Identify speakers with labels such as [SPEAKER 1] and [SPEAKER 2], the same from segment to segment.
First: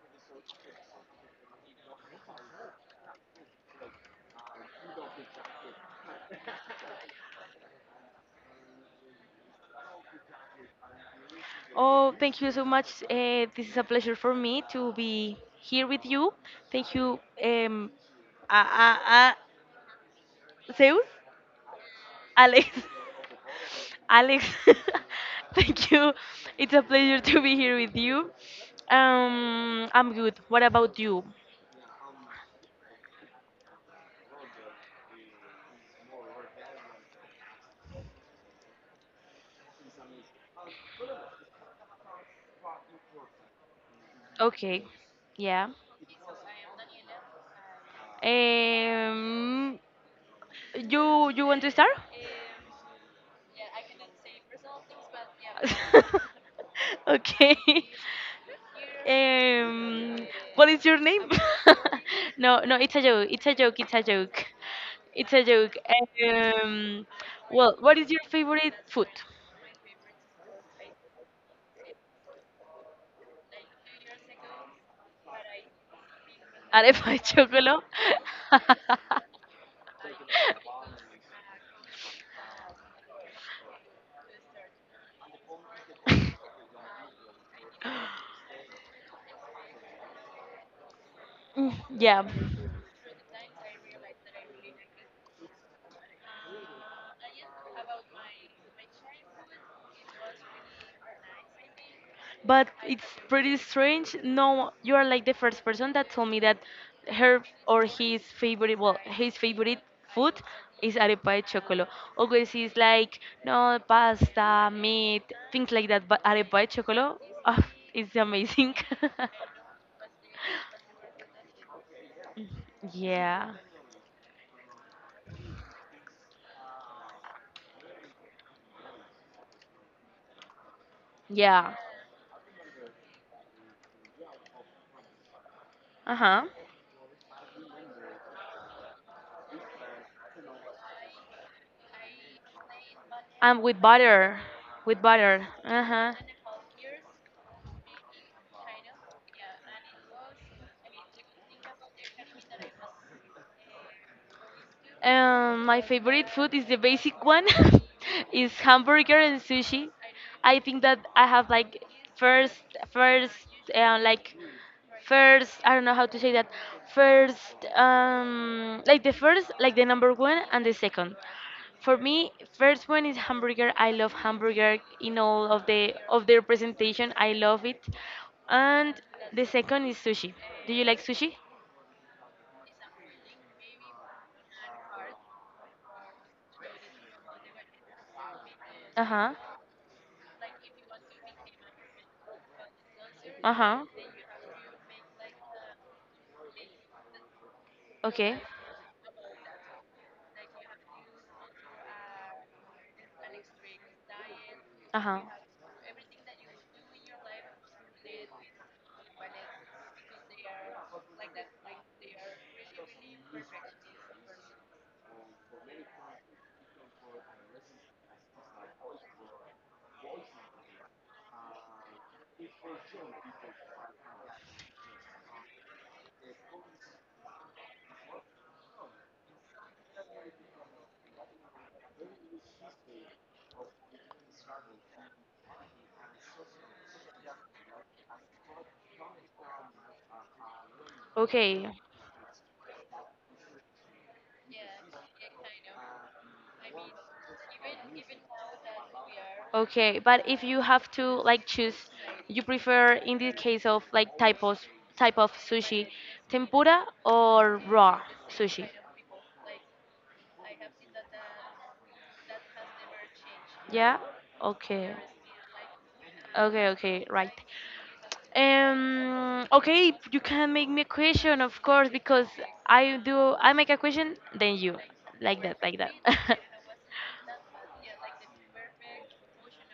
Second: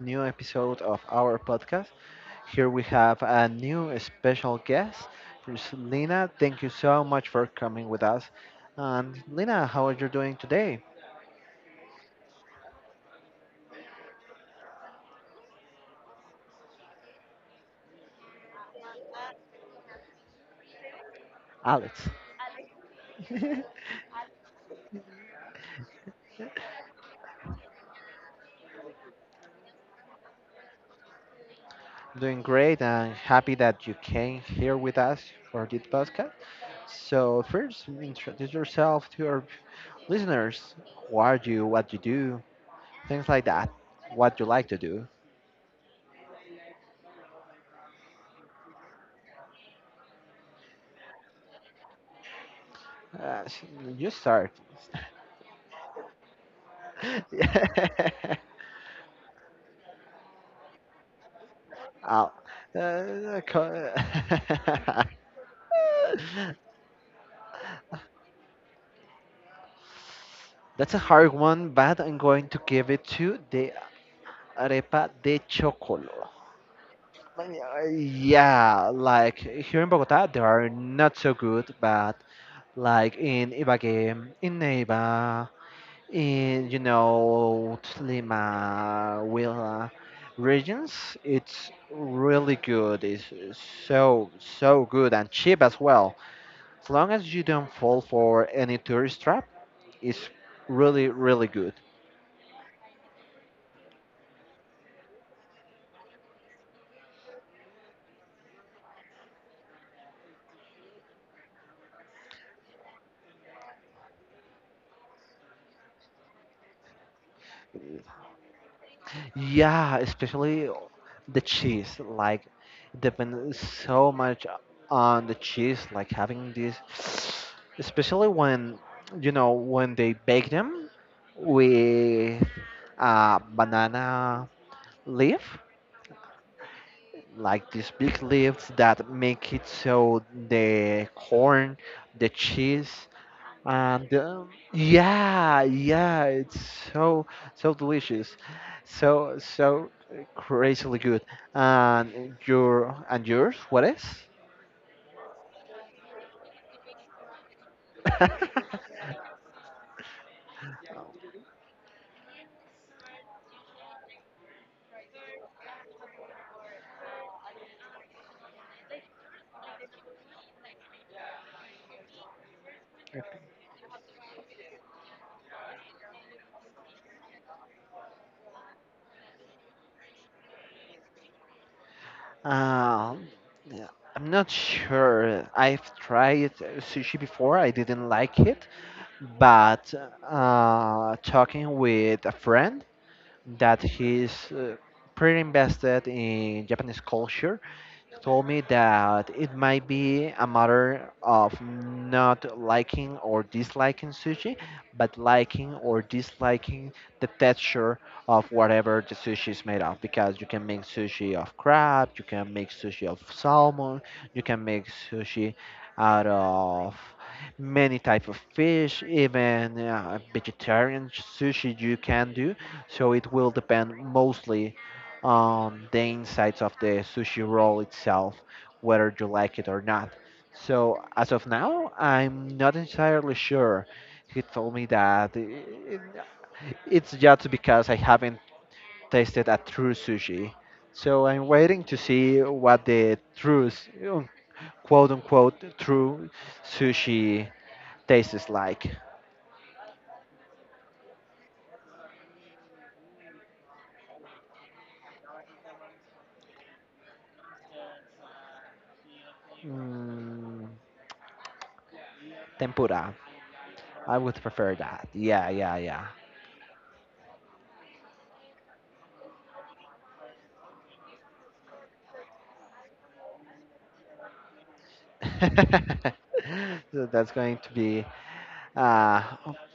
[SPEAKER 1] new episode of our podcast. Here we have a new special guest, Miss Lina. Thank you so much for coming with us. And Lina, how are you doing today?
[SPEAKER 2] Oh, thank you so much. This is a pleasure for me to be here with you. Thank you, a, a, a, Zeus,
[SPEAKER 1] Alex,
[SPEAKER 2] Alex, Alex. Thank you. It's a pleasure to be here with you. I'm good. What about you?
[SPEAKER 1] doing great and happy that you came here with us for this podcast. So, first, introduce yourself to your listeners. Who are you? What you do? Things like that. What you like to
[SPEAKER 2] Okay.
[SPEAKER 1] do.
[SPEAKER 2] Yeah. Um, you want to start?
[SPEAKER 1] Uh, s- you start.
[SPEAKER 2] Okay. Um, uh, what is your name? Your name.
[SPEAKER 1] I'll,
[SPEAKER 2] No, no, it's a joke.
[SPEAKER 1] uh,
[SPEAKER 2] It's a joke.
[SPEAKER 1] co-
[SPEAKER 2] It's a joke. It's a joke. Um, well, what is your favorite food?
[SPEAKER 1] That's a hard one, but I'm going to give it to the arepa de chocolate.
[SPEAKER 2] Arepa de chocolo.
[SPEAKER 1] Yeah, like here in Bogota, they are not so good, but like in Ibagué, in Neiva, in you know Lima, Huila regions, it's
[SPEAKER 2] Yeah.
[SPEAKER 1] really good. It's so so good and cheap as well. As long as you don't fall for any tourist trap, it's really, really good.
[SPEAKER 2] But it's pretty strange. No, you are like the first person that told me that her or his favorite, well, his favorite food is arepa de chocolo. Always he's like, no, pasta, meat, things like that. But arepa de chocolo, oh, it's amazing.
[SPEAKER 1] Yeah, especially the cheese. Like,
[SPEAKER 2] Yeah.
[SPEAKER 1] depends so much on the cheese. Like having this, especially when you know when they bake them
[SPEAKER 2] Yeah.
[SPEAKER 1] with banana leaf,
[SPEAKER 2] Uh huh.
[SPEAKER 1] like these big leaves that make it so the corn, the cheese,
[SPEAKER 2] And with
[SPEAKER 1] and
[SPEAKER 2] butter. With butter.
[SPEAKER 1] yeah,
[SPEAKER 2] Uh huh.
[SPEAKER 1] yeah, it's so so delicious, so so crazily good. And your and yours, what is?
[SPEAKER 2] My favorite food is the basic one, is hamburger and sushi. I think that I have like first, first, like first. I don't know how to say that. First, like the first, like the number one and the second. For me, first one is hamburger. I love hamburger in all of their presentation. I love it, and the second is sushi. Do you like sushi?
[SPEAKER 1] Um, yeah, I'm not sure. I've tried sushi before. I didn't like it,
[SPEAKER 2] Uh huh.
[SPEAKER 1] but talking with a friend
[SPEAKER 2] Uh
[SPEAKER 1] that
[SPEAKER 2] huh.
[SPEAKER 1] he's pretty invested in Japanese culture,
[SPEAKER 2] Okay.
[SPEAKER 1] told me that it might be a matter of not liking or disliking sushi,
[SPEAKER 2] Uh
[SPEAKER 1] but
[SPEAKER 2] huh.
[SPEAKER 1] liking or disliking the texture of whatever the sushi is made of. Because you can make sushi of crab, you can make sushi of salmon, you can make sushi out of many type of fish even vegetarian sushi you can do so it will depend mostly on the insides of the sushi roll itself, whether you like it or not. So as of now, I'm not entirely sure. He told me that it's just because I haven't tasted a true sushi. So I'm
[SPEAKER 2] Okay.
[SPEAKER 1] waiting to see what the quote unquote, true sushi tastes like.
[SPEAKER 2] Okay. But if you have to like choose, you prefer in the case of like type of sushi, tempura or raw sushi?
[SPEAKER 1] Mm, tempura.
[SPEAKER 2] Yeah.
[SPEAKER 1] I would prefer
[SPEAKER 2] Okay.
[SPEAKER 1] that. Yeah, yeah, yeah.
[SPEAKER 2] Okay, okay, right. Okay, you can make me a question, of course, because I do. I make a question, then you, like that, like that.
[SPEAKER 1] So that's going to be uh,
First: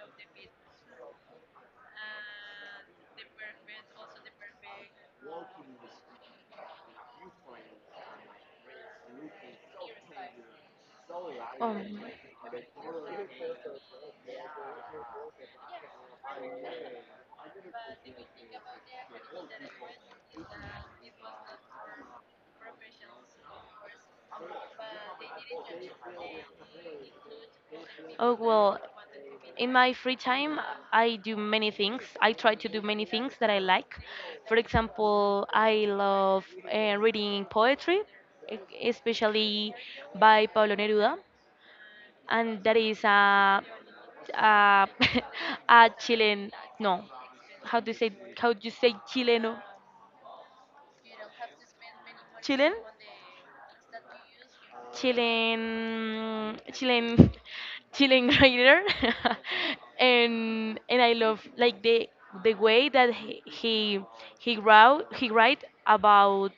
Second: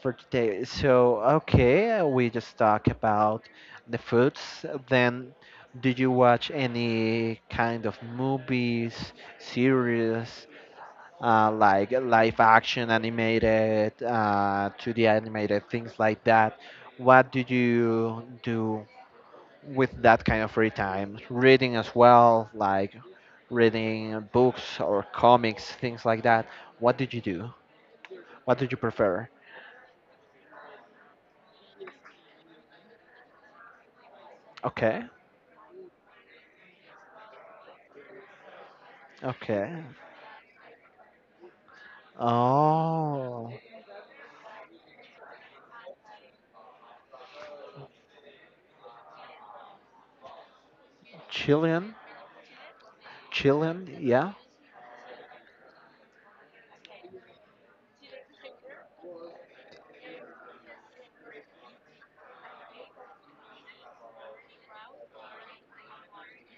[SPEAKER 1] for today. So, okay, we just talk about the foods. Then, do you watch any kind of movies, series, like
[SPEAKER 2] um,
[SPEAKER 1] live action animated, 2D animated, things like that? What do you do with that kind of free time? Reading as well, like reading books or comics, things like that. What did you do?
[SPEAKER 2] oh
[SPEAKER 1] What did you
[SPEAKER 2] well,
[SPEAKER 1] prefer?
[SPEAKER 2] in my free time, I do many things. I try to do many things that I like. For
[SPEAKER 1] Okay,
[SPEAKER 2] example, I love reading poetry,
[SPEAKER 1] okay.
[SPEAKER 2] especially by Pablo Neruda. And there is
[SPEAKER 1] Oh,
[SPEAKER 2] a a, a Chilean, no, how do you say, how do you say Chileno,
[SPEAKER 1] Chilean,
[SPEAKER 2] Chilean,
[SPEAKER 1] Chilean, yeah,
[SPEAKER 2] Chilean Chilean writer. And I love, like, the way that he wrote, he write about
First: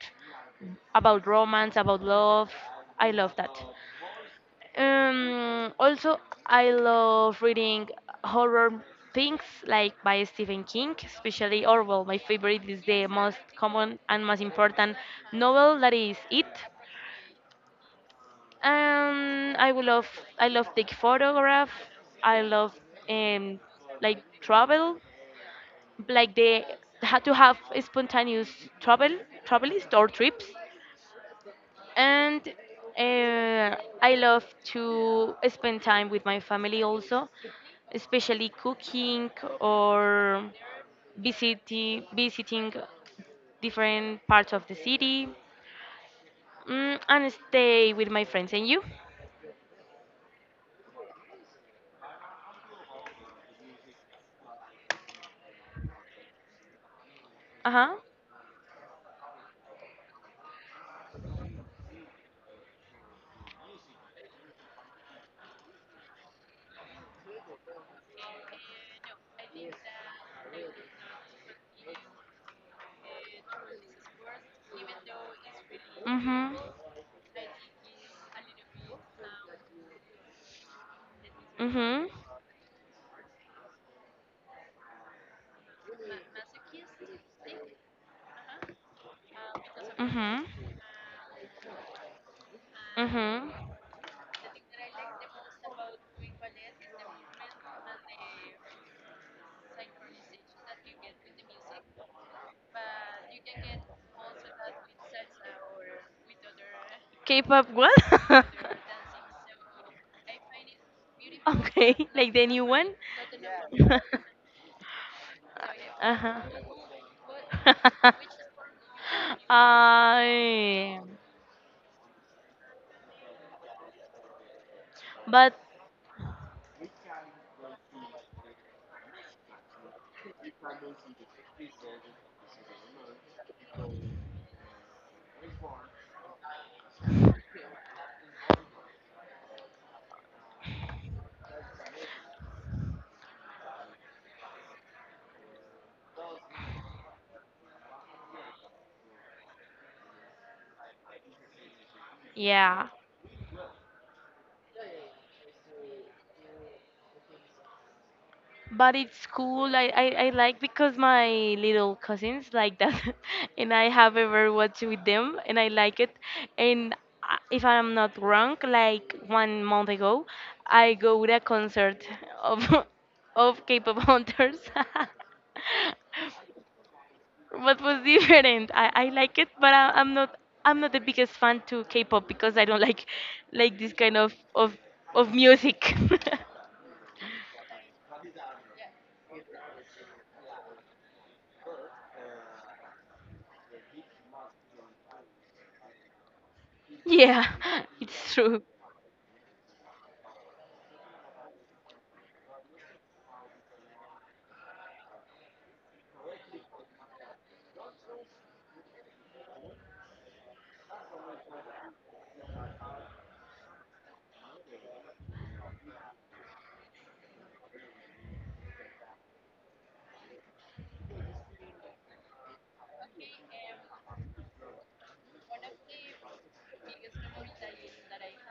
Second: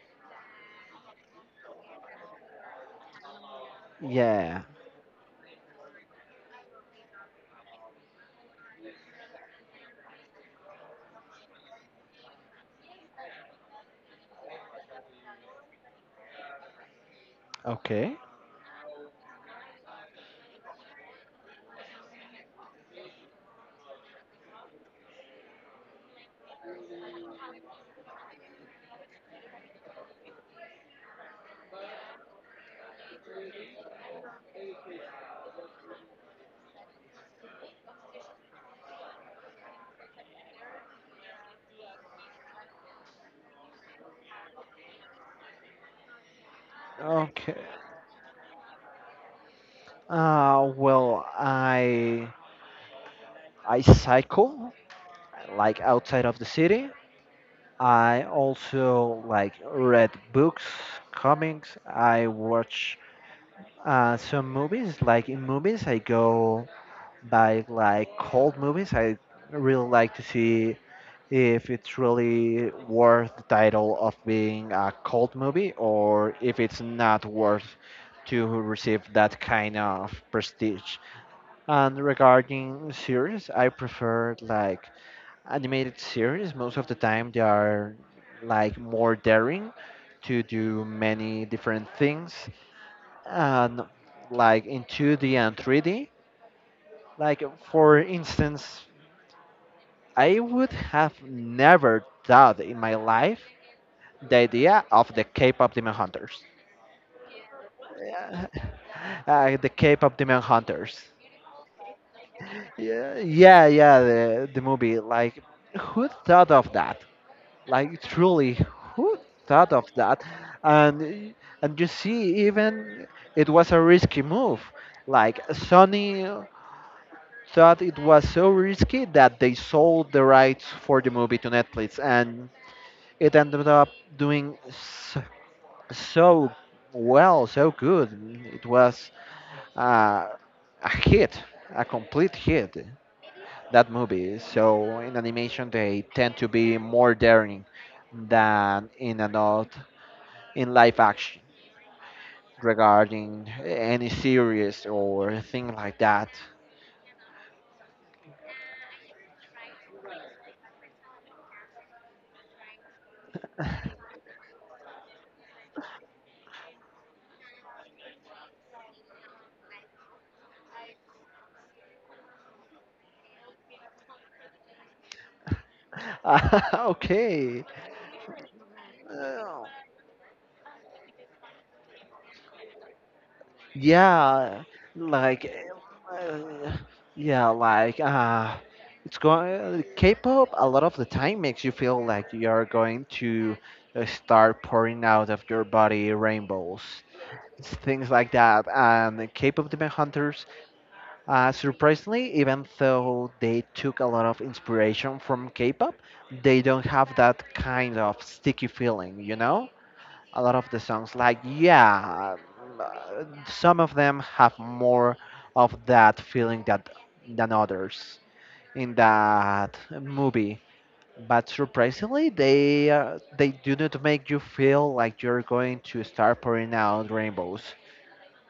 [SPEAKER 2] about romance, about love. I love that.
[SPEAKER 1] yeah.
[SPEAKER 2] Also, I love reading horror things like by Stephen King, especially Orwell. My favorite is the most common and most important novel that is It.
[SPEAKER 1] Okay,
[SPEAKER 2] Um, I will love I love take photograph. I love um like travel, like the how to have spontaneous travel, travelist or trips. And uh, I love to spend time with my family also, especially cooking or visiting different parts of the city, and
[SPEAKER 1] okay.
[SPEAKER 2] stay with my friends. And you?
[SPEAKER 1] Well, I cycle like outside of the city.
[SPEAKER 2] Uh huh.
[SPEAKER 1] I also like read books, comics. I watch some movies. Like in movies, I go by like cold movies. I really like to see if it's really worth the title of being a cult movie or
[SPEAKER 2] Mhm.
[SPEAKER 1] if it's not worth to receive that kind of prestige. And
[SPEAKER 2] Mhm.
[SPEAKER 1] regarding series, I prefer like animated series. Most of the time they are like more daring
[SPEAKER 2] Mhm.
[SPEAKER 1] to do many different things
[SPEAKER 2] Mhm.
[SPEAKER 1] and like in 2D and 3D. Like for instance, I would have never thought in my life the idea of the K-pop Demon Hunters.
[SPEAKER 2] K-pop what?
[SPEAKER 1] Yeah. The K-pop Demon Hunters.
[SPEAKER 2] Okay, like the new one.
[SPEAKER 1] Yeah, yeah, yeah, the movie. Like, who
[SPEAKER 2] Uh-huh.
[SPEAKER 1] thought of that? Like, truly, who thought of that?
[SPEAKER 2] I,
[SPEAKER 1] And and you see, even it was a risky move. Like,
[SPEAKER 2] but
[SPEAKER 1] Sony thought it was so risky that they sold the rights for the movie to Netflix, and it ended up doing so, so well, so good. It was uh, a hit, a complete hit, that movie. So in animation, they tend to be more daring than in adult, in live action
[SPEAKER 2] yeah,
[SPEAKER 1] regarding any series or thing like that.
[SPEAKER 2] but it's cool. I like because my little cousins like that, and I have ever watched with them, and I like it. And if I'm not wrong, like one month ago, I go to a concert of of K-pop hunters.
[SPEAKER 1] Okay.
[SPEAKER 2] What was different, I like it,
[SPEAKER 1] Uh,
[SPEAKER 2] but I'm not the biggest fan to k-pop, because I don't like this kind of
[SPEAKER 1] Yeah,
[SPEAKER 2] of, of
[SPEAKER 1] like,
[SPEAKER 2] music.
[SPEAKER 1] uh, yeah, like, uh, it's going, K-pop a lot of the time makes you feel like you're going to start pouring out of your body rainbows,
[SPEAKER 2] Yeah,
[SPEAKER 1] things like
[SPEAKER 2] it's true.
[SPEAKER 1] that. And the K-pop Demon Hunters, surprisingly, even though they took a lot of inspiration from K-pop, they don't have that kind of sticky feeling, you know? A lot of the songs like yeah some of them have more of that feeling that than others in that movie but surprisingly they do not make you feel like you're going to start pouring out rainbows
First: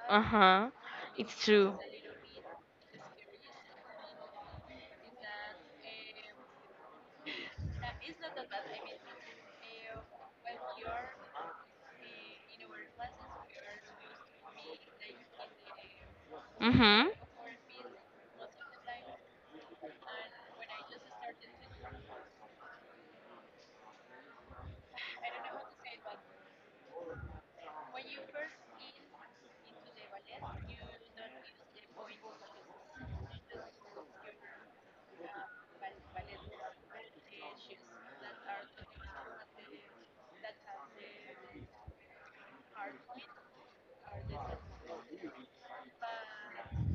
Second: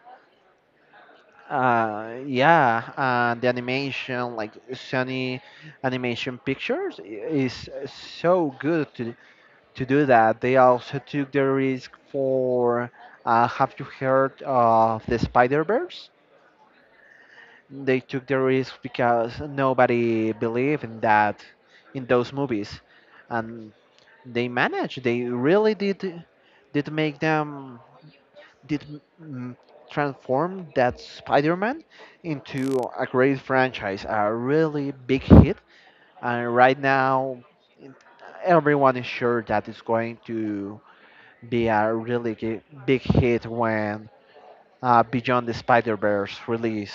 [SPEAKER 2] Uh-huh. It's true.
[SPEAKER 1] yeah the animation like sony animation pictures is so good to do that. They also took the risk for. Have you heard of the Spider Verse?
[SPEAKER 2] Mm-hmm.
[SPEAKER 1] They took the risk because nobody believed in that, in those movies, and they managed. They really did make them did mm, transform that Spider-Man into a great franchise, a really big hit, and right now everyone is sure that it's going to be a really gi- big hit when Beyond the Spider Verse release,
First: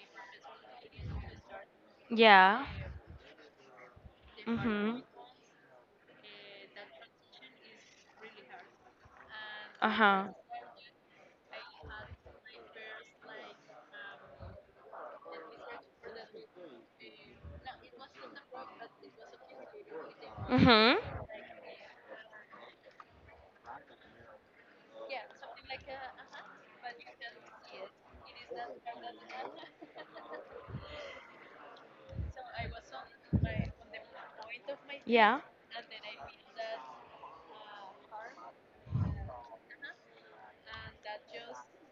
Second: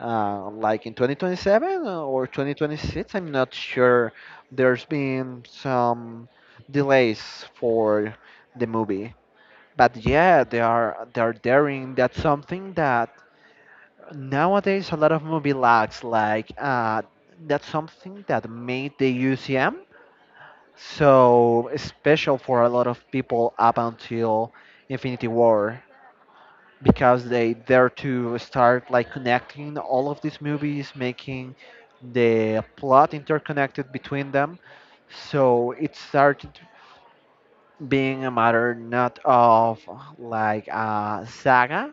[SPEAKER 1] like in 2027 or
[SPEAKER 2] Yeah.
[SPEAKER 1] 2026. I'm not sure. There's
[SPEAKER 2] Mm-hmm.
[SPEAKER 1] been some delays for the movie, but
[SPEAKER 2] Uh-huh.
[SPEAKER 1] yeah, they are daring. That's something that nowadays a lot of movie lacks. Like that's something that made the UCM
[SPEAKER 2] Mm-hmm.
[SPEAKER 1] so special for a lot of people up until Infinity War because they dare to start like connecting all of these movies, making the plot interconnected between them. So it started being a matter not of like a
[SPEAKER 2] Yeah.
[SPEAKER 1] saga,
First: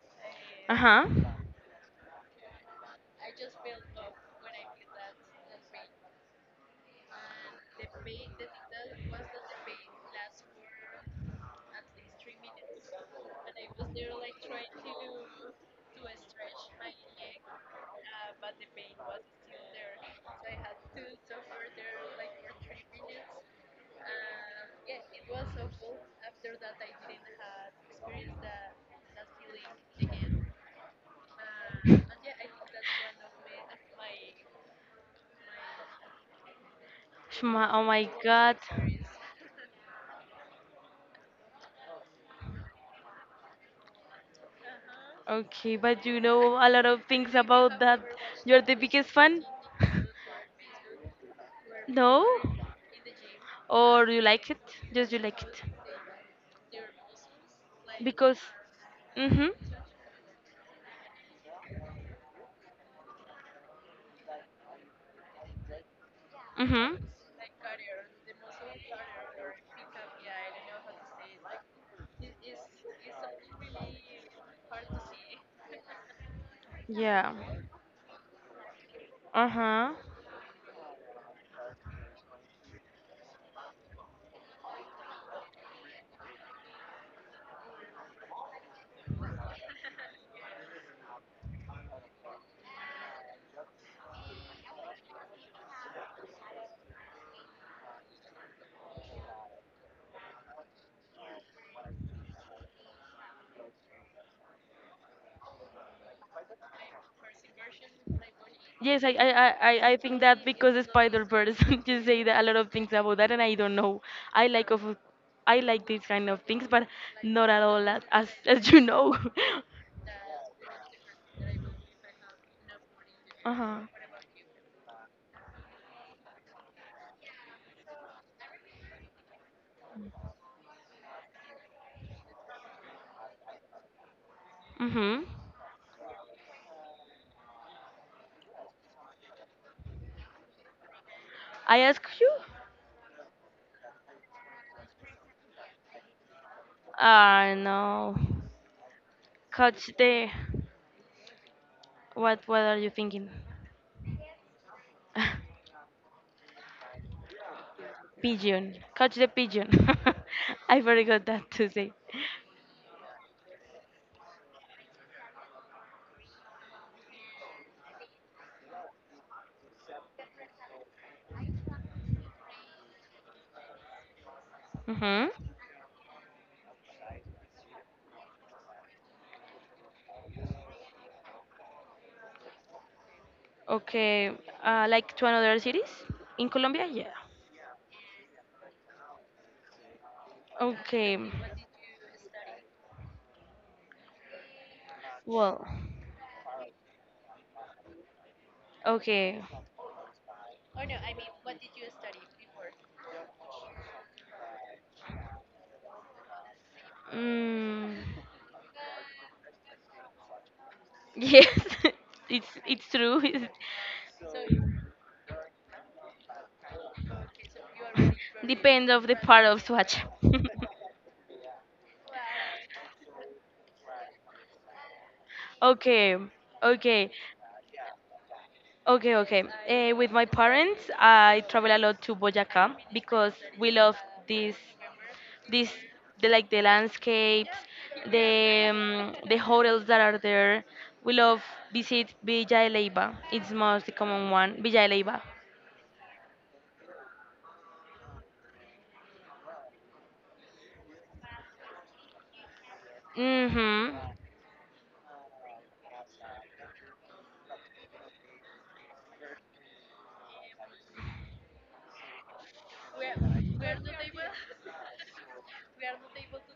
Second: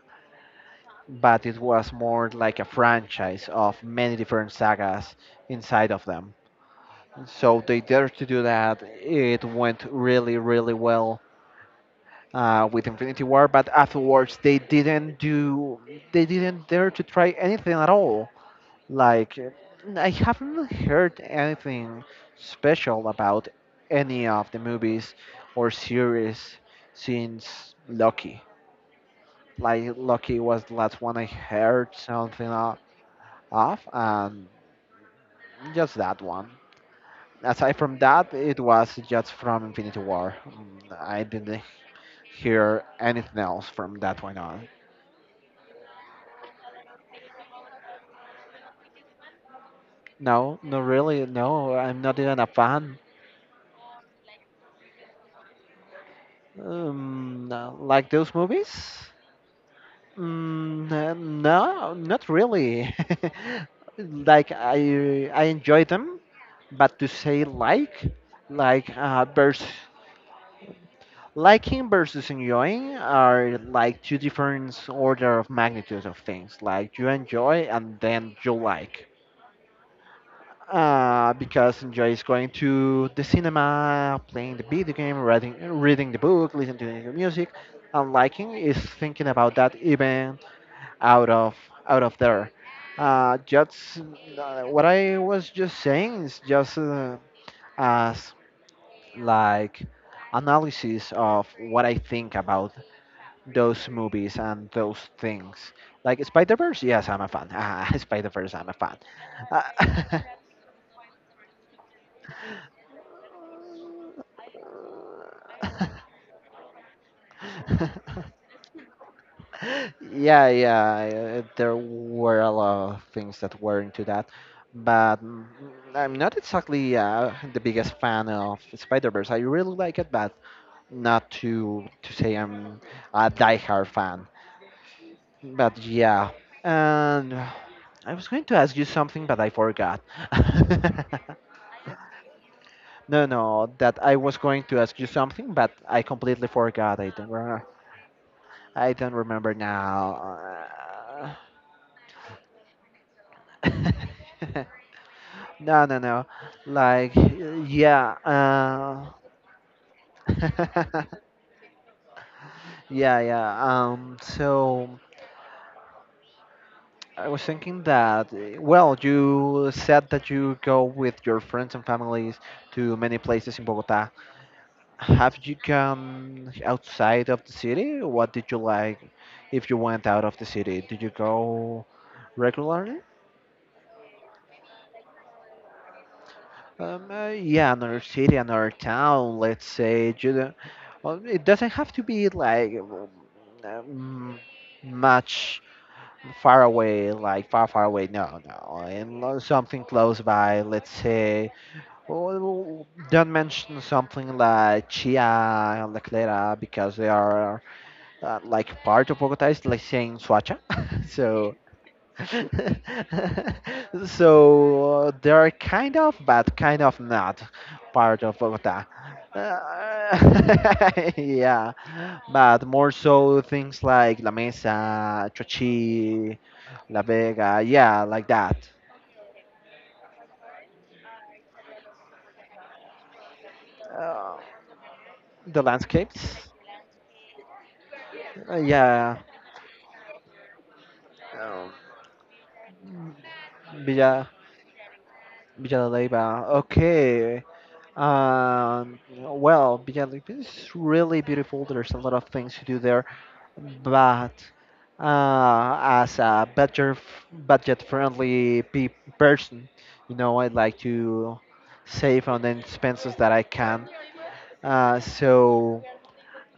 [SPEAKER 2] Uh huh.
[SPEAKER 1] but it was more like a franchise of many different sagas inside of them. So they dared to do that. It went really, really well with Infinity War, but afterwards they didn't dare to try anything at all. Like, I haven't heard anything special about any of the movies or series since Loki. Like, Loki was the last one I heard something of, and just that one. Aside
[SPEAKER 2] Oh
[SPEAKER 1] from
[SPEAKER 2] my
[SPEAKER 1] that,
[SPEAKER 2] God.
[SPEAKER 1] it was just from Infinity War. I didn't hear anything else from that point on.
[SPEAKER 2] Okay, but you know a lot of things about that. You're the biggest fan?
[SPEAKER 1] No, not really. No, I'm not
[SPEAKER 2] No?
[SPEAKER 1] even a fan.
[SPEAKER 2] Or you like it? Just you like it.
[SPEAKER 1] No, like those
[SPEAKER 2] Because.
[SPEAKER 1] movies?
[SPEAKER 2] Mm hmm.
[SPEAKER 1] No, not really. Like I enjoy them,
[SPEAKER 2] Mm
[SPEAKER 1] but
[SPEAKER 2] hmm.
[SPEAKER 1] to say like vers liking versus enjoying are like two different order of magnitudes of things. Like you
[SPEAKER 2] Yeah.
[SPEAKER 1] enjoy and then you like.
[SPEAKER 2] Uh huh.
[SPEAKER 1] Because enjoys going to the cinema, playing the video game, reading the book, listening to the music, and liking is thinking about that even out of out of there. Just what I was just saying is just as like analysis of what I think about those movies and those things. Like Spider Verse, yes, I'm a fan. Ah, Spider Verse, I'm a fan.
[SPEAKER 2] Yes, I
[SPEAKER 1] Uh,
[SPEAKER 2] think that because the spider person, you say that a lot of things about that, and I don't know. I like of, I like these kind of things, but not at all as as, as you know.
[SPEAKER 1] yeah, yeah. There were a lot of things
[SPEAKER 2] Uh
[SPEAKER 1] that were
[SPEAKER 2] huh.
[SPEAKER 1] into that, but I'm not exactly the biggest fan of Spider Verse. I really like it, but not to to say I'm a diehard fan.
[SPEAKER 2] Mhm.
[SPEAKER 1] But yeah, and I was going to ask you something, but I forgot.
[SPEAKER 2] I ask you?
[SPEAKER 1] No, no, that I was going to ask you something, but I completely forgot. I don't.
[SPEAKER 2] Ah, no.
[SPEAKER 1] I don't remember
[SPEAKER 2] Catch the.
[SPEAKER 1] now.
[SPEAKER 2] What are you thinking?
[SPEAKER 1] Uh, no, no, no. Like, yeah.
[SPEAKER 2] Pigeon. Catch the pigeon. I forgot that to say.
[SPEAKER 1] Yeah, yeah. So I was thinking that, well, you said that you go with your friends and families to many places in Bogota.
[SPEAKER 2] Mm-hmm.
[SPEAKER 1] Have you gone outside of the city? What did you like if you went out of the city? Did you go regularly?
[SPEAKER 2] Okay. Like to another cities in Colombia? Yeah.
[SPEAKER 1] Yeah, another city, another town, let's say. You know,
[SPEAKER 2] Okay.
[SPEAKER 1] well, it doesn't have to be like um, um, much
[SPEAKER 2] Well.
[SPEAKER 1] far away, like far, far away. No, no.
[SPEAKER 2] Okay.
[SPEAKER 1] Something close by, let's say. Well, don't mention something like Chia and La Clara because they are
[SPEAKER 2] Mm,
[SPEAKER 1] like part of Bogota, it's like saying Suacha.
[SPEAKER 2] yes.
[SPEAKER 1] So
[SPEAKER 2] It's true.
[SPEAKER 1] so they're kind of, but kind of not part of Bogota.
[SPEAKER 2] Depends of the part of Swatch.
[SPEAKER 1] Yeah, but more so things like La Mesa,
[SPEAKER 2] Okay.
[SPEAKER 1] Chochi, La
[SPEAKER 2] Okay.
[SPEAKER 1] Vega, yeah, like that.
[SPEAKER 2] Okay, okay. With my parents, I travel a lot to Boyacá because we love
[SPEAKER 1] Uh,
[SPEAKER 2] this,
[SPEAKER 1] the
[SPEAKER 2] this,
[SPEAKER 1] landscapes,
[SPEAKER 2] like the landscapes,
[SPEAKER 1] yeah,
[SPEAKER 2] the hotels that are there. We love
[SPEAKER 1] um,
[SPEAKER 2] visit Villa de Leyva. It's most the
[SPEAKER 1] Villa
[SPEAKER 2] common one, Villa de Leyva.
[SPEAKER 1] Villa de Leyva. Okay, well, Villa de Leyva is really beautiful. There's a lot of things to do there.
[SPEAKER 2] Mm-hmm.
[SPEAKER 1] But as a budget person, you know, I like to save on the expenses that I can. Uh, so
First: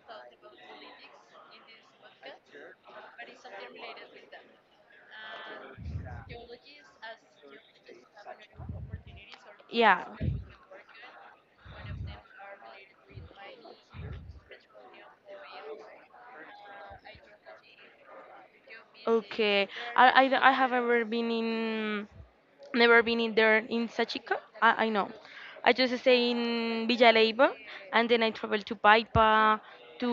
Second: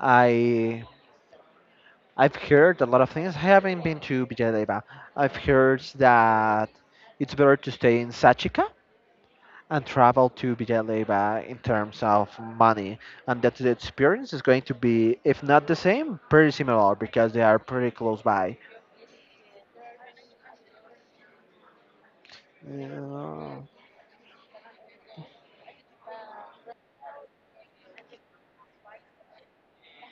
[SPEAKER 1] I I've heard a lot of things. I haven't been to Villadeva. I've heard that it's better to stay in Sachika and
[SPEAKER 2] Yeah.
[SPEAKER 1] travel to Villalba in terms of money, and that the experience is going to be, if not the same, pretty similar because they are pretty close by.
[SPEAKER 2] Okay, I have ever been in, never been in there
[SPEAKER 1] Yeah.
[SPEAKER 2] in Sachica. I know. I just stay in Villa Leiva, and then I travel to Paipa, to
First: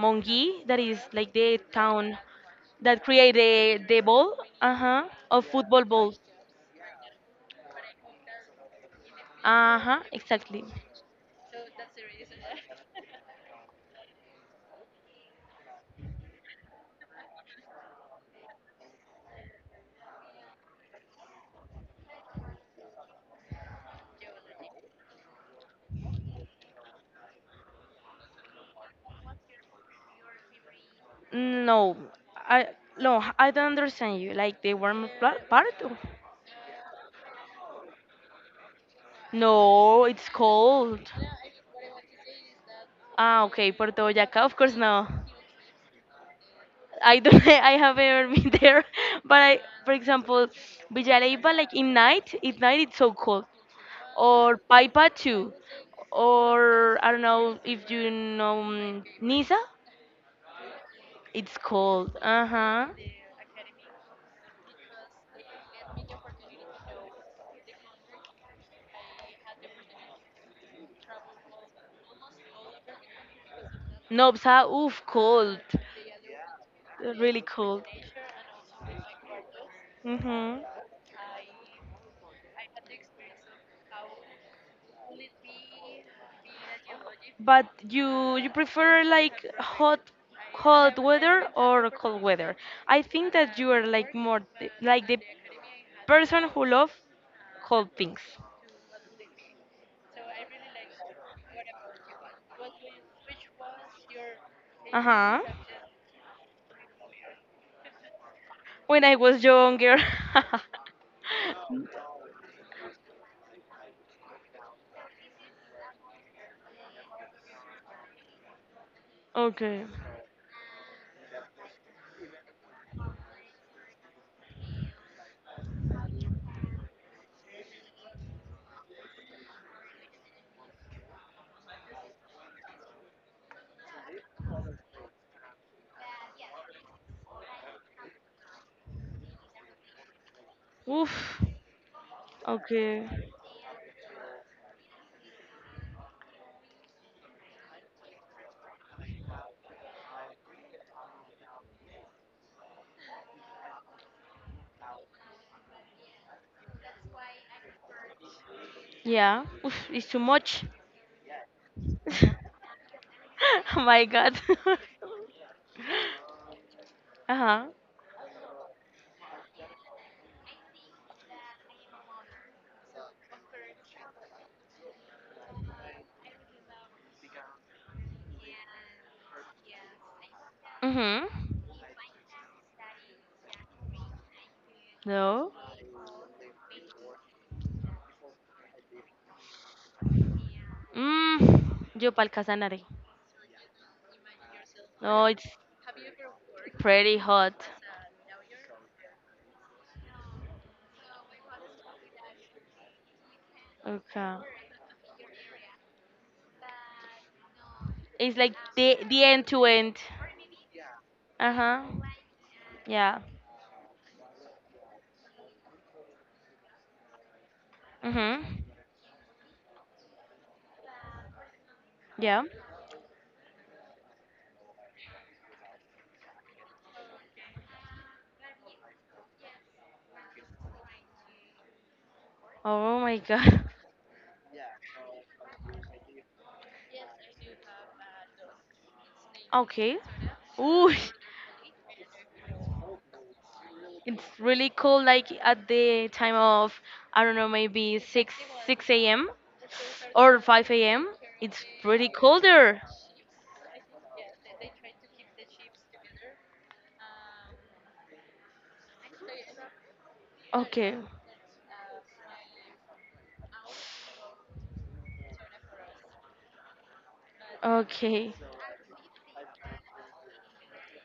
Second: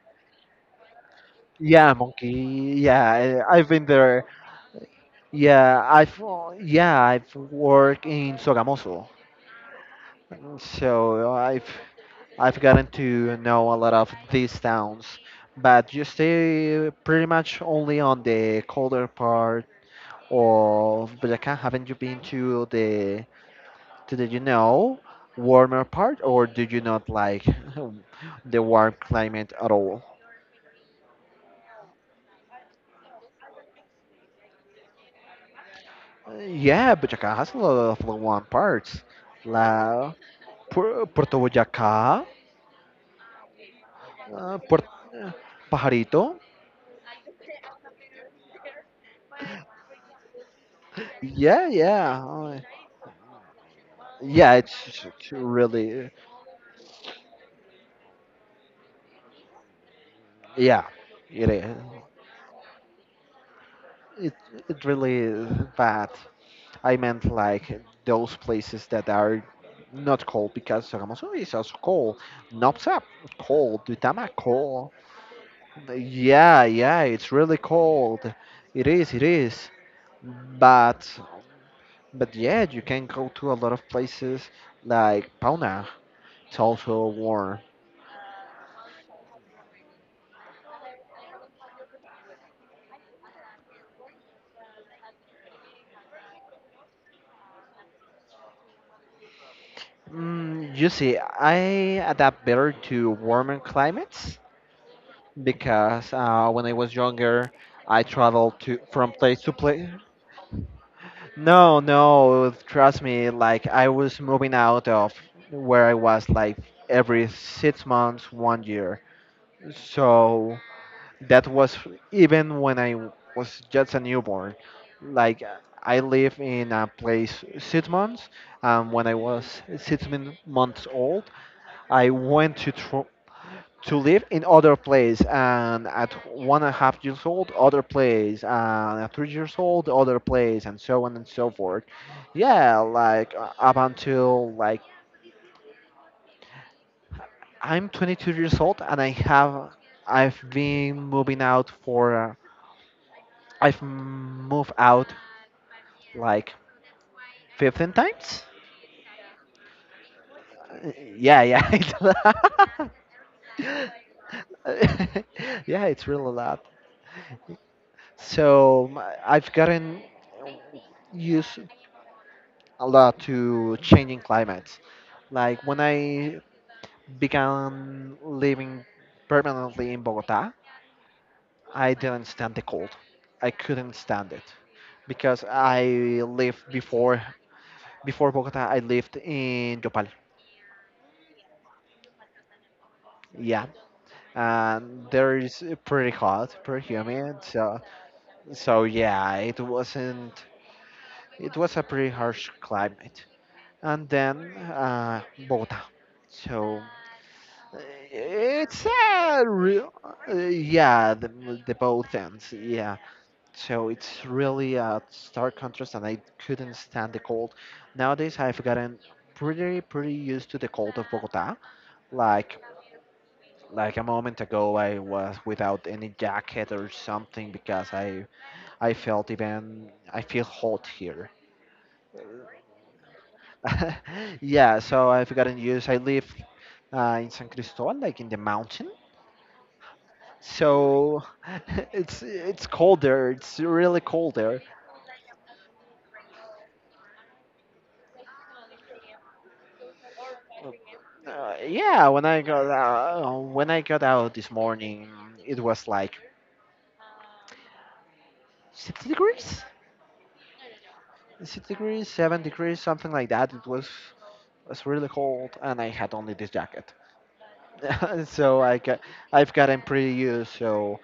[SPEAKER 2] Mongi, that is like the
[SPEAKER 1] Yeah,
[SPEAKER 2] town
[SPEAKER 1] monkey.
[SPEAKER 2] that
[SPEAKER 1] Yeah, I've been
[SPEAKER 2] created the
[SPEAKER 1] there.
[SPEAKER 2] ball, uh-huh, of football
[SPEAKER 1] Yeah,
[SPEAKER 2] balls.
[SPEAKER 1] I've yeah, I've worked in Sogamoso,
[SPEAKER 2] Uh-huh, exactly.
[SPEAKER 1] so I've gotten to know a lot of these towns. But you stay pretty much only on the colder part of Boyacá. Haven't you been to the you know warmer part, or do you not like the warm climate at all?
[SPEAKER 2] No, I no, I don't understand you. Like the warm part?
[SPEAKER 1] Yeah, but Boyacá has a lot of one parts.
[SPEAKER 2] No,
[SPEAKER 1] La
[SPEAKER 2] it's cold.
[SPEAKER 1] Puerto Boyacá,
[SPEAKER 2] Ah, okay, Puerto Boyaca, of course
[SPEAKER 1] Puerto
[SPEAKER 2] no.
[SPEAKER 1] Pajarito.
[SPEAKER 2] I don't, I have ever been there, but I, for example, Villalaiba,
[SPEAKER 1] Yeah,
[SPEAKER 2] like in
[SPEAKER 1] yeah,
[SPEAKER 2] night, at
[SPEAKER 1] uh,
[SPEAKER 2] night it's so cold,
[SPEAKER 1] yeah.
[SPEAKER 2] or
[SPEAKER 1] It's, it's
[SPEAKER 2] Paipa
[SPEAKER 1] it's
[SPEAKER 2] too,
[SPEAKER 1] really
[SPEAKER 2] or I don't know if you know, Niza,
[SPEAKER 1] yeah. It
[SPEAKER 2] it's
[SPEAKER 1] is.
[SPEAKER 2] cold. Uh huh.
[SPEAKER 1] It it really is bad. I meant like those places that are not cold, because Sogamoso is also cold. Nopsa cold. Duitama
[SPEAKER 2] Nobsa,
[SPEAKER 1] cold.
[SPEAKER 2] oof, cold,
[SPEAKER 1] Yeah, yeah. It's
[SPEAKER 2] really
[SPEAKER 1] really
[SPEAKER 2] cold.
[SPEAKER 1] cold. It is. It is.
[SPEAKER 2] Mhm.
[SPEAKER 1] But But yeah, you can go to a lot of places like Pauna. It's also warm.
[SPEAKER 2] But you prefer like hot weather or cold weather? I think that you are like more like the person who love cold things.
[SPEAKER 1] You see, I adapt better to warmer climates
[SPEAKER 2] Uh-huh.
[SPEAKER 1] because when I was younger, I traveled to
[SPEAKER 2] When
[SPEAKER 1] from
[SPEAKER 2] I
[SPEAKER 1] place
[SPEAKER 2] was
[SPEAKER 1] to place.
[SPEAKER 2] younger.
[SPEAKER 1] No, no, trust me. Like, I was moving out of where I was like every 6 months, 1 year.
[SPEAKER 2] Okay.
[SPEAKER 1] So that was even when I was just a newborn. Like, I live in a place 6 months, and when I was months old, I went to live in other place, and at one and a half years old, other place, and at 3 years old, other place, and so on and
[SPEAKER 2] Oof.
[SPEAKER 1] so forth. Yeah,
[SPEAKER 2] Okay.
[SPEAKER 1] like up until like I'm 22 years old, and I've been moving out for. I've moved out like 15 times.
[SPEAKER 2] Yeah. Oof, it's too much.
[SPEAKER 1] Uh, Yeah, yeah, it's a lot.
[SPEAKER 2] My God.
[SPEAKER 1] Yeah, it's really a lot.
[SPEAKER 2] Uh-huh.
[SPEAKER 1] So I've gotten used a lot to changing climates. Like when I began living permanently in Bogota,
[SPEAKER 2] Mhm.
[SPEAKER 1] I didn't stand the cold. I couldn't stand it because
[SPEAKER 2] No.
[SPEAKER 1] I lived before Bogota. I lived in Yopal.
[SPEAKER 2] Mm. Yo pa'l Casanare.
[SPEAKER 1] Yeah, and
[SPEAKER 2] No,
[SPEAKER 1] there
[SPEAKER 2] it's
[SPEAKER 1] is pretty hot, pretty
[SPEAKER 2] pretty
[SPEAKER 1] humid.
[SPEAKER 2] hot.
[SPEAKER 1] So, so yeah, it wasn't. It was a pretty harsh climate. And
[SPEAKER 2] Okay.
[SPEAKER 1] then Bogota. So uh,
[SPEAKER 2] It's like
[SPEAKER 1] it's
[SPEAKER 2] the
[SPEAKER 1] a
[SPEAKER 2] end to
[SPEAKER 1] real,
[SPEAKER 2] end.
[SPEAKER 1] yeah,
[SPEAKER 2] Uh
[SPEAKER 1] the
[SPEAKER 2] huh.
[SPEAKER 1] both ends, yeah.
[SPEAKER 2] Yeah.
[SPEAKER 1] So it's really a stark contrast, and I couldn't stand the cold. Nowadays, I've
[SPEAKER 2] Mhm.
[SPEAKER 1] gotten pretty, pretty used to the cold of Bogota.
[SPEAKER 2] Yeah.
[SPEAKER 1] Like Like a moment ago, I was without any jacket or something because I felt even I feel hot here.
[SPEAKER 2] Oh my God.
[SPEAKER 1] Yeah, so I've gotten used. I live in San Cristobal, like in the mountain.
[SPEAKER 2] Okay. Ooh.
[SPEAKER 1] So it's cold there. It's really
[SPEAKER 2] It's
[SPEAKER 1] cold there.
[SPEAKER 2] really cold. Like at the time of, I don't know, maybe six a.m. or five a.m. It's
[SPEAKER 1] Yeah,
[SPEAKER 2] pretty colder.
[SPEAKER 1] when I got out this morning, it was like 6 degrees,
[SPEAKER 2] Okay,
[SPEAKER 1] 6 degrees, 7 degrees, something like that. It's really cold, and I had only this jacket,
[SPEAKER 2] okay,
[SPEAKER 1] so I've gotten pretty used. So,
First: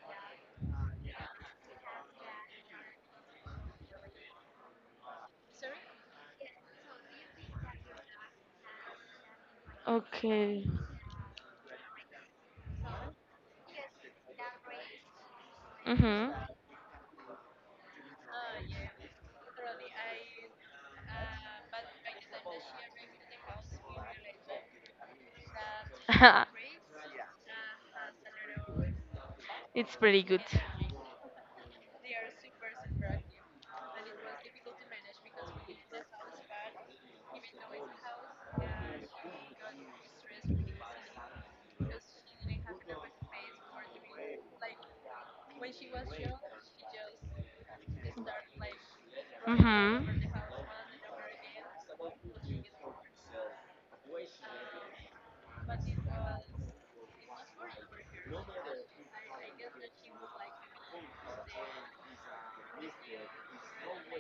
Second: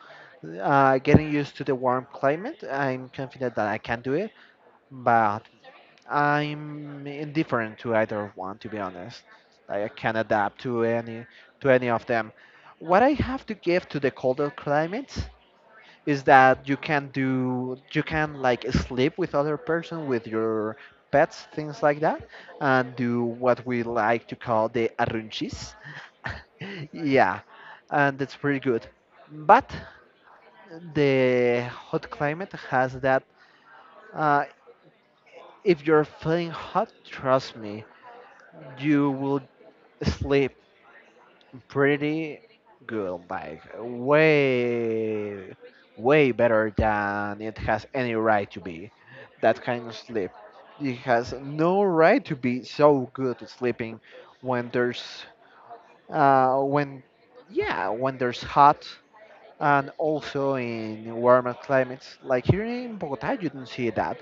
[SPEAKER 1] getting used to the warm climate, I'm confident that I can do it, but I'm indifferent to either one, to be honest. Like, I can adapt
[SPEAKER 2] okay.
[SPEAKER 1] to any of them. What I have to give to the colder climates is
[SPEAKER 2] Mm-hmm.
[SPEAKER 1] that you can like sleep with other person with your pets, things like that, and do what we like to call the arrunchis. Yeah, and it's pretty good, but
[SPEAKER 2] It's pretty good.
[SPEAKER 1] the hot climate has that uh, if you're feeling hot, trust me, you will sleep pretty good, like way, way better than it has any right to be. That kind of sleep.
[SPEAKER 2] Mm-hmm.
[SPEAKER 1] It has no right to be so good at sleeping when uh, when, yeah, when there's hot. And also in warmer climates, like here in Bogota, you don't see that,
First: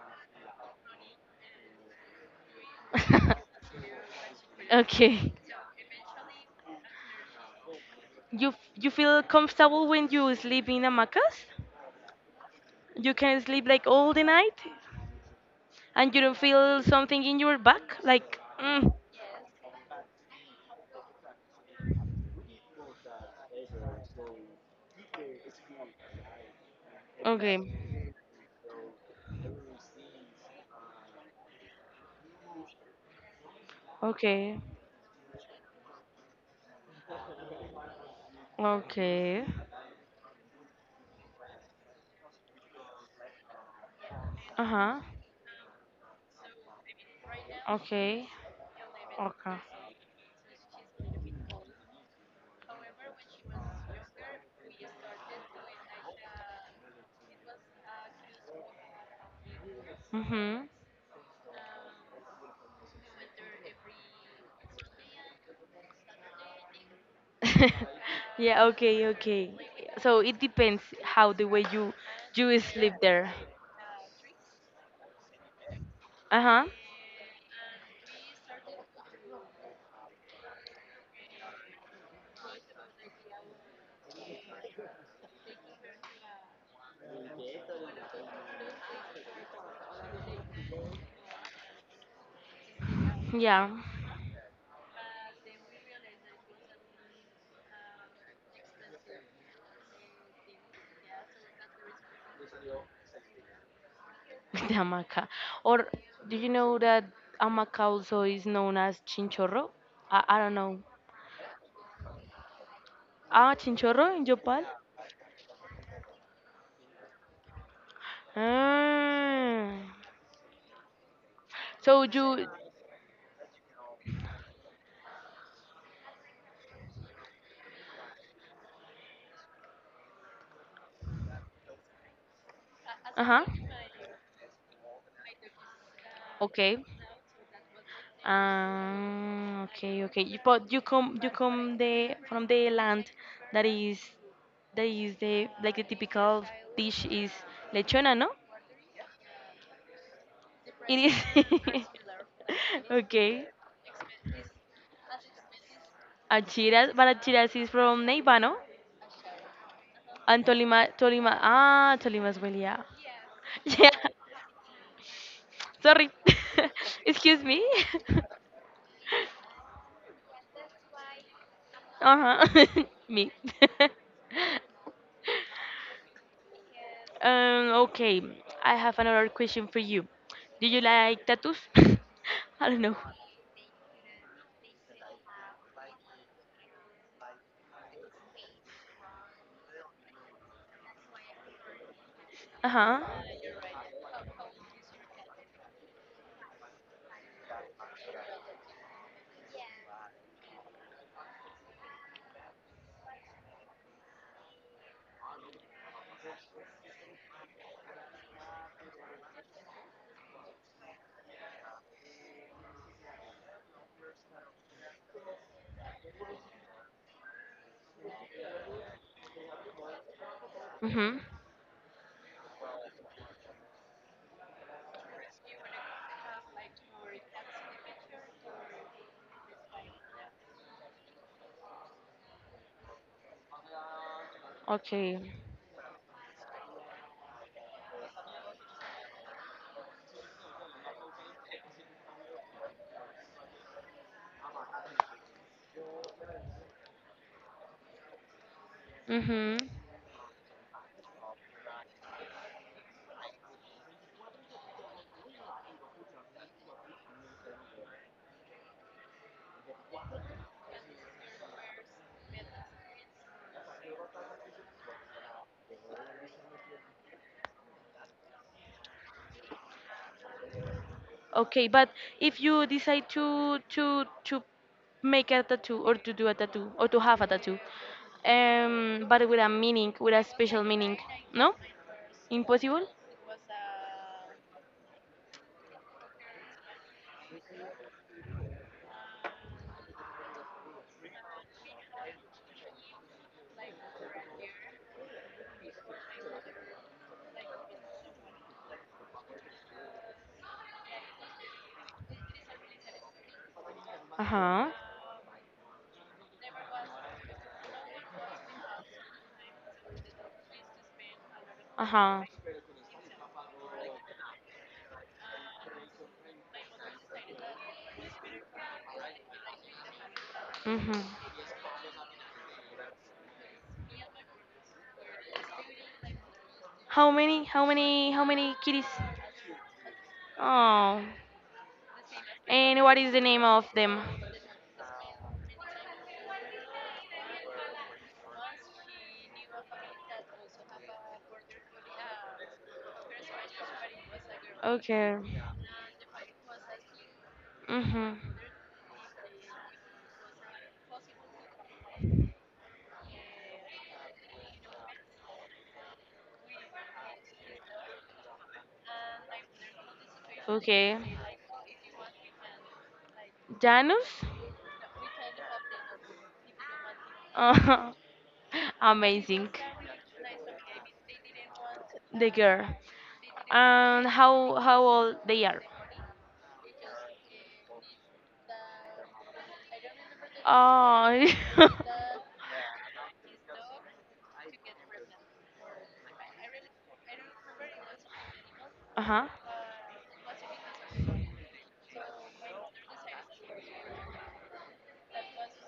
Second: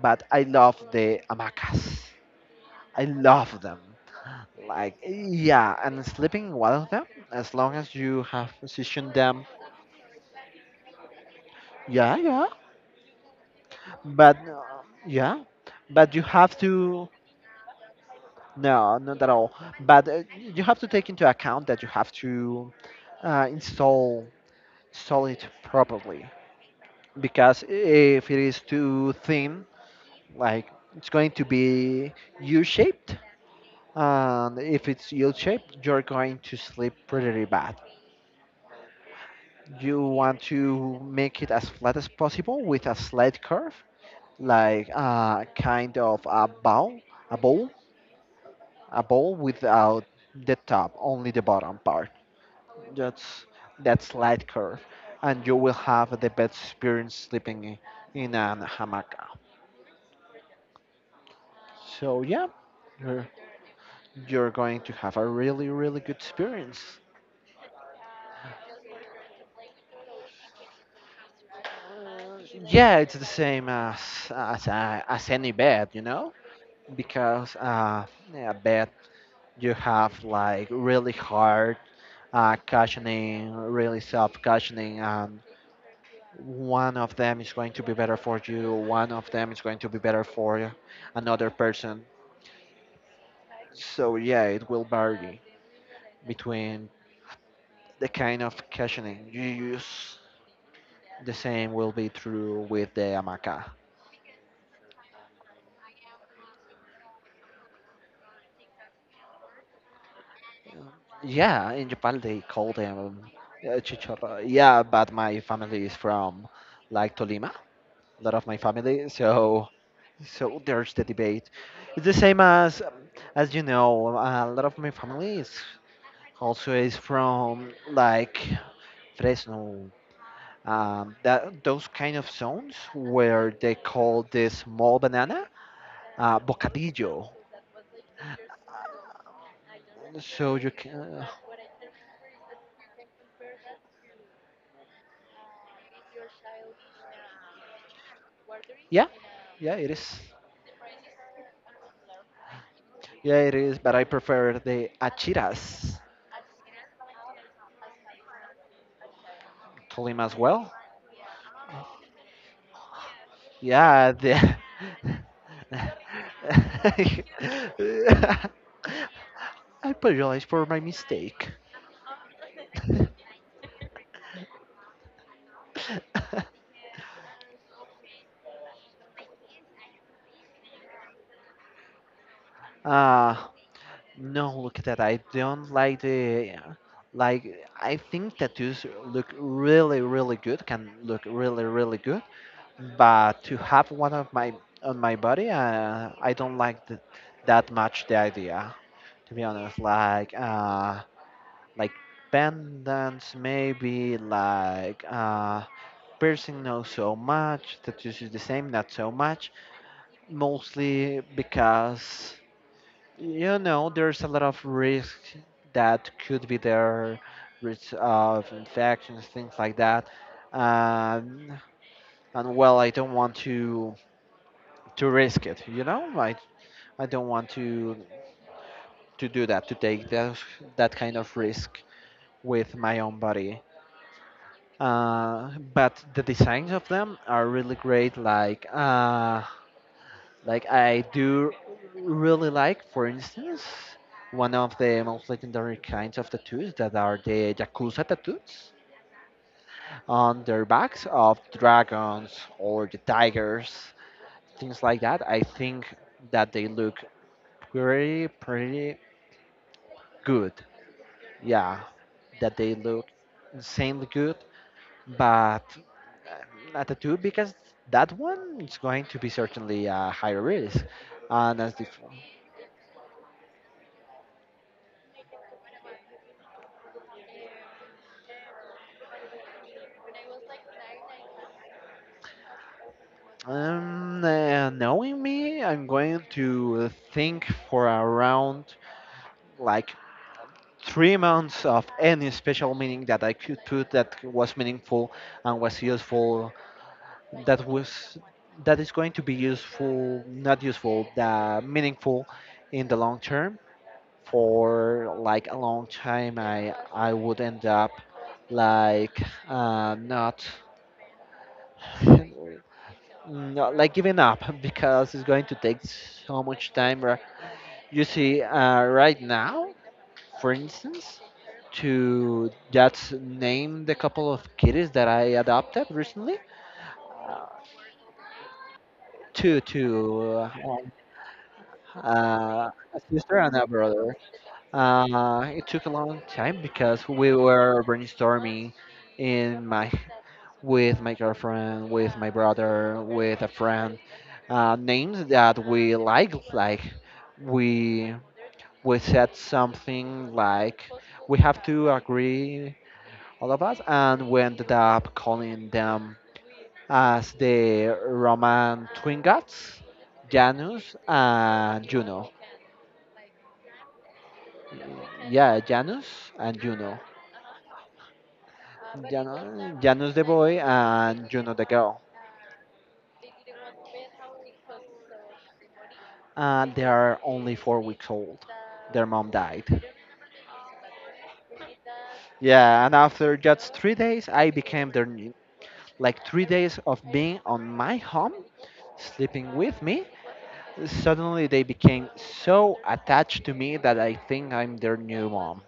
[SPEAKER 1] but I love the hamacas. I love them. Like,
[SPEAKER 2] Okay.
[SPEAKER 1] yeah, and sleeping in one of them, as long as you
[SPEAKER 2] You
[SPEAKER 1] have
[SPEAKER 2] f- you
[SPEAKER 1] positioned
[SPEAKER 2] feel
[SPEAKER 1] them,
[SPEAKER 2] comfortable when you sleep in hamacas?
[SPEAKER 1] yeah,
[SPEAKER 2] You can sleep like all the
[SPEAKER 1] but
[SPEAKER 2] night,
[SPEAKER 1] uh, yeah,
[SPEAKER 2] and
[SPEAKER 1] but
[SPEAKER 2] you don't feel something in your back, like.
[SPEAKER 1] no, not at all. But you have to take into account that you have to uh, install install it properly,
[SPEAKER 2] Okay.
[SPEAKER 1] because if it is too thin, like, it's going to be U-shaped, and
[SPEAKER 2] Okay.
[SPEAKER 1] if it's U-shaped, you're going to sleep pretty bad.
[SPEAKER 2] Okay.
[SPEAKER 1] You want to make it as flat as possible with a slight curve,
[SPEAKER 2] Uh
[SPEAKER 1] like
[SPEAKER 2] huh.
[SPEAKER 1] a kind of a bowl,
[SPEAKER 2] Okay.
[SPEAKER 1] a bowl
[SPEAKER 2] Okay.
[SPEAKER 1] without the top, only the bottom part. That's that slight curve, and you will have the best experience sleeping in an hammock.
[SPEAKER 2] Mhm.
[SPEAKER 1] So yeah, you're you're going to have a really really good experience.
[SPEAKER 2] Yeah. Okay. Okay. So it depends how the way you sleep
[SPEAKER 1] Yeah, it's the
[SPEAKER 2] there.
[SPEAKER 1] same as as any bed, you know,
[SPEAKER 2] Uh huh.
[SPEAKER 1] because yeah, a bed, you have like really hard cushioning, really soft cushioning, and one of them is going to be better for you, one of them is going to be better for another person.
[SPEAKER 2] Yeah.
[SPEAKER 1] So yeah, it will vary between the kind of cushioning you use. The same will be true with the hamaca.
[SPEAKER 2] With the hamaca. Or do you know that hamaca also is known as chinchorro? I don't know.
[SPEAKER 1] Yeah, in Japan they call them
[SPEAKER 2] Ah, chinchorro in
[SPEAKER 1] chicharra.
[SPEAKER 2] Japan.
[SPEAKER 1] Yeah, but my family is from like Tolima, a lot of my family, so
[SPEAKER 2] Ah.
[SPEAKER 1] There's the debate.
[SPEAKER 2] So
[SPEAKER 1] It's the same
[SPEAKER 2] you,
[SPEAKER 1] as you know, a lot of my family is also is from like Fresno, that those kind of zones
[SPEAKER 2] uh huh,
[SPEAKER 1] where they call this small banana
[SPEAKER 2] okay,
[SPEAKER 1] bocadillo.
[SPEAKER 2] okay, okay.
[SPEAKER 1] So you
[SPEAKER 2] But you come,
[SPEAKER 1] can,
[SPEAKER 2] you come the from the land that is, that is the, like, the typical dish is lechona, no?
[SPEAKER 1] yeah, yeah, it is,
[SPEAKER 2] It is.
[SPEAKER 1] yeah,
[SPEAKER 2] Okay.
[SPEAKER 1] it is. But I prefer the achiras
[SPEAKER 2] Achiras, but Achiras is from Neiva, no?
[SPEAKER 1] to them as
[SPEAKER 2] And
[SPEAKER 1] well.
[SPEAKER 2] Tolima, Tolima, ah, Tolima as well, yeah. Yeah,
[SPEAKER 1] Yeah, the.
[SPEAKER 2] sorry. Excuse me.
[SPEAKER 1] I apologize for my mistake.
[SPEAKER 2] Uh-huh. Me. Okay, I have another question for you. Do you like tattoos? I don't know.
[SPEAKER 1] Ah, no, look at that. I don't like the like. I think tattoos look really, really good. Can look really, really good.
[SPEAKER 2] Uh huh.
[SPEAKER 1] But to have one of my on my body, I don't like that much the idea. To be honest, like pendants, maybe like piercing, not so much. Tattoos is the same, not so much, mostly because, you know, there's a lot of risk that could be there, risk of infections, things like that,
[SPEAKER 2] Mhm.
[SPEAKER 1] um, and well, I don't want to risk it. You know, I don't want to do that, to take that kind of risk with my own body.
[SPEAKER 2] Okay.
[SPEAKER 1] But the designs of them are really great. Like I do really like, for instance, one of the most legendary kinds of tattoos that are the Yakuza tattoos
[SPEAKER 2] Mhm.
[SPEAKER 1] on their backs of dragons or the tigers, things like that. I think that they look pretty, pretty good. Yeah, that they look insanely good, but a tattoo because that one is going to be certainly a higher risk. And
[SPEAKER 2] Okay,
[SPEAKER 1] as the
[SPEAKER 2] but if you decide to make a tattoo or to do a tattoo or to have a tattoo, but with a meaning, with a special meaning, no? Impossible.
[SPEAKER 1] Knowing me, I'm going to think for around like 3 months of any special meaning that I could put that was meaningful and was useful. That was that is going to be useful, not useful, that meaningful in the long term.
[SPEAKER 2] Uh huh.
[SPEAKER 1] For like a long time, I would end up like not
[SPEAKER 2] Uh huh.
[SPEAKER 1] not like giving up because it's going to take so much time. You see, right now, for
[SPEAKER 2] Mhm.
[SPEAKER 1] instance, to just name the couple of kitties that I adopted recently,
[SPEAKER 2] How many?
[SPEAKER 1] uh,
[SPEAKER 2] How many? How many kitties?
[SPEAKER 1] two, two, uh,
[SPEAKER 2] Oh. And
[SPEAKER 1] a
[SPEAKER 2] what is the
[SPEAKER 1] sister
[SPEAKER 2] name
[SPEAKER 1] and a
[SPEAKER 2] of them?
[SPEAKER 1] brother. It took a long time because we were brainstorming in my with my girlfriend, with my brother, with a friend.
[SPEAKER 2] Okay.
[SPEAKER 1] Names that we like we
[SPEAKER 2] Mhm.
[SPEAKER 1] we said something like we have to agree all of us, and we ended up calling them as the Roman twin gods, Janus
[SPEAKER 2] Okay.
[SPEAKER 1] and Juno.
[SPEAKER 2] Janus?
[SPEAKER 1] Yeah, Janus and Juno.
[SPEAKER 2] Uh, amazing.
[SPEAKER 1] Janus the boy and Juno the girl.
[SPEAKER 2] The girl. And how old they are?
[SPEAKER 1] And they are only 4 weeks old. Their mom died.
[SPEAKER 2] Oh.
[SPEAKER 1] Yeah, and after just 3 days, I became their new- like 3 days of being on my home,
[SPEAKER 2] Uh huh.
[SPEAKER 1] sleeping with me. Suddenly, they became so attached to me that I think I'm their new mom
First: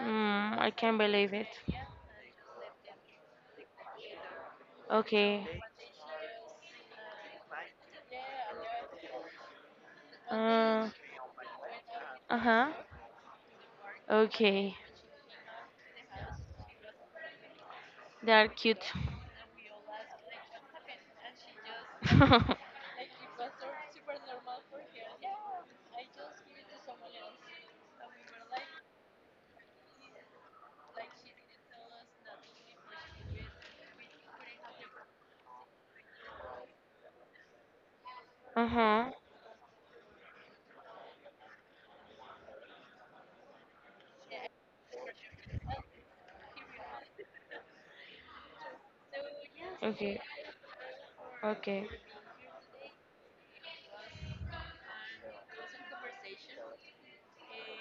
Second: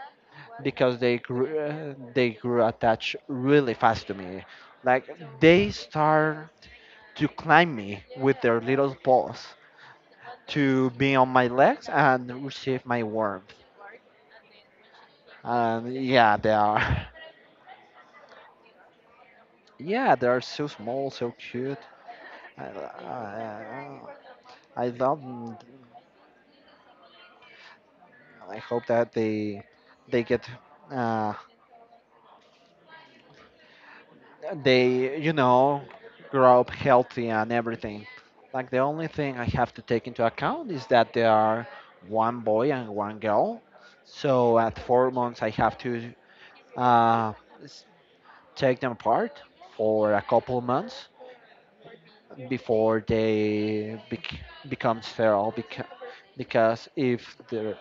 [SPEAKER 2] Mm, I can't
[SPEAKER 1] because
[SPEAKER 2] believe it.
[SPEAKER 1] they grew attached really fast to me. Like
[SPEAKER 2] Okay.
[SPEAKER 1] they start to climb me with their little paws
[SPEAKER 2] Uh
[SPEAKER 1] to be on my legs and
[SPEAKER 2] huh.
[SPEAKER 1] receive my warmth.
[SPEAKER 2] Okay.
[SPEAKER 1] And yeah, they are
[SPEAKER 2] They are cute.
[SPEAKER 1] yeah they are so small, so cute.
[SPEAKER 2] Uh
[SPEAKER 1] I, I, I love. I hope that they get uh, they you know, grow up healthy and everything. Like, the only
[SPEAKER 2] huh.
[SPEAKER 1] thing I have to take into account is that there are one boy and one girl. So at 4 months, I have to uh, s- take them apart for
[SPEAKER 2] Okay.
[SPEAKER 1] a couple months
[SPEAKER 2] Okay.
[SPEAKER 1] before become sterile. Because if they're,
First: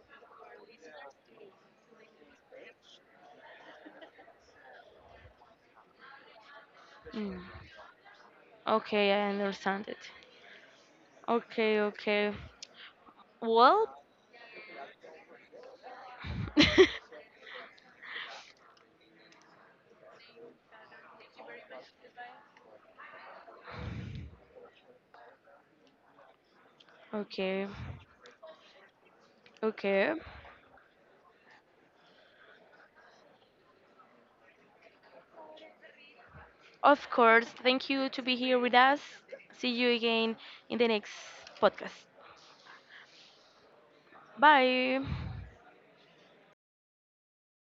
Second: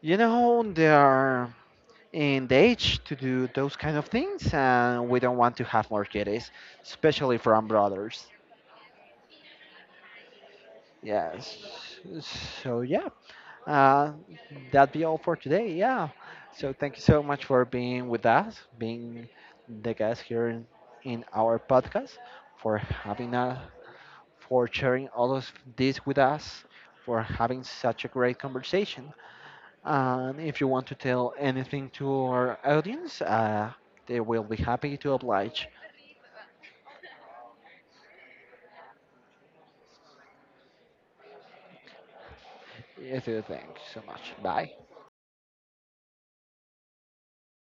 [SPEAKER 1] you know, they are in the age to do those kind of things, and we don't want to have more kids, especially
[SPEAKER 2] Mm.
[SPEAKER 1] from brothers.
[SPEAKER 2] Okay, I understand it.
[SPEAKER 1] Yes.
[SPEAKER 2] Okay, okay.
[SPEAKER 1] So yeah,
[SPEAKER 2] Well,
[SPEAKER 1] uh, that be all for today. Yeah. So thank you so much for being with us, being the guest here in our podcast, for having a, for sharing all of this with us, for having
[SPEAKER 2] okay,
[SPEAKER 1] such a great conversation.
[SPEAKER 2] okay.
[SPEAKER 1] And if you want to tell anything to our audience, they will be happy to oblige.
[SPEAKER 2] Of course, thank you to be here with us. See you again in the next podcast.
[SPEAKER 1] Yes, you thank you so much. Bye.
[SPEAKER 2] Bye.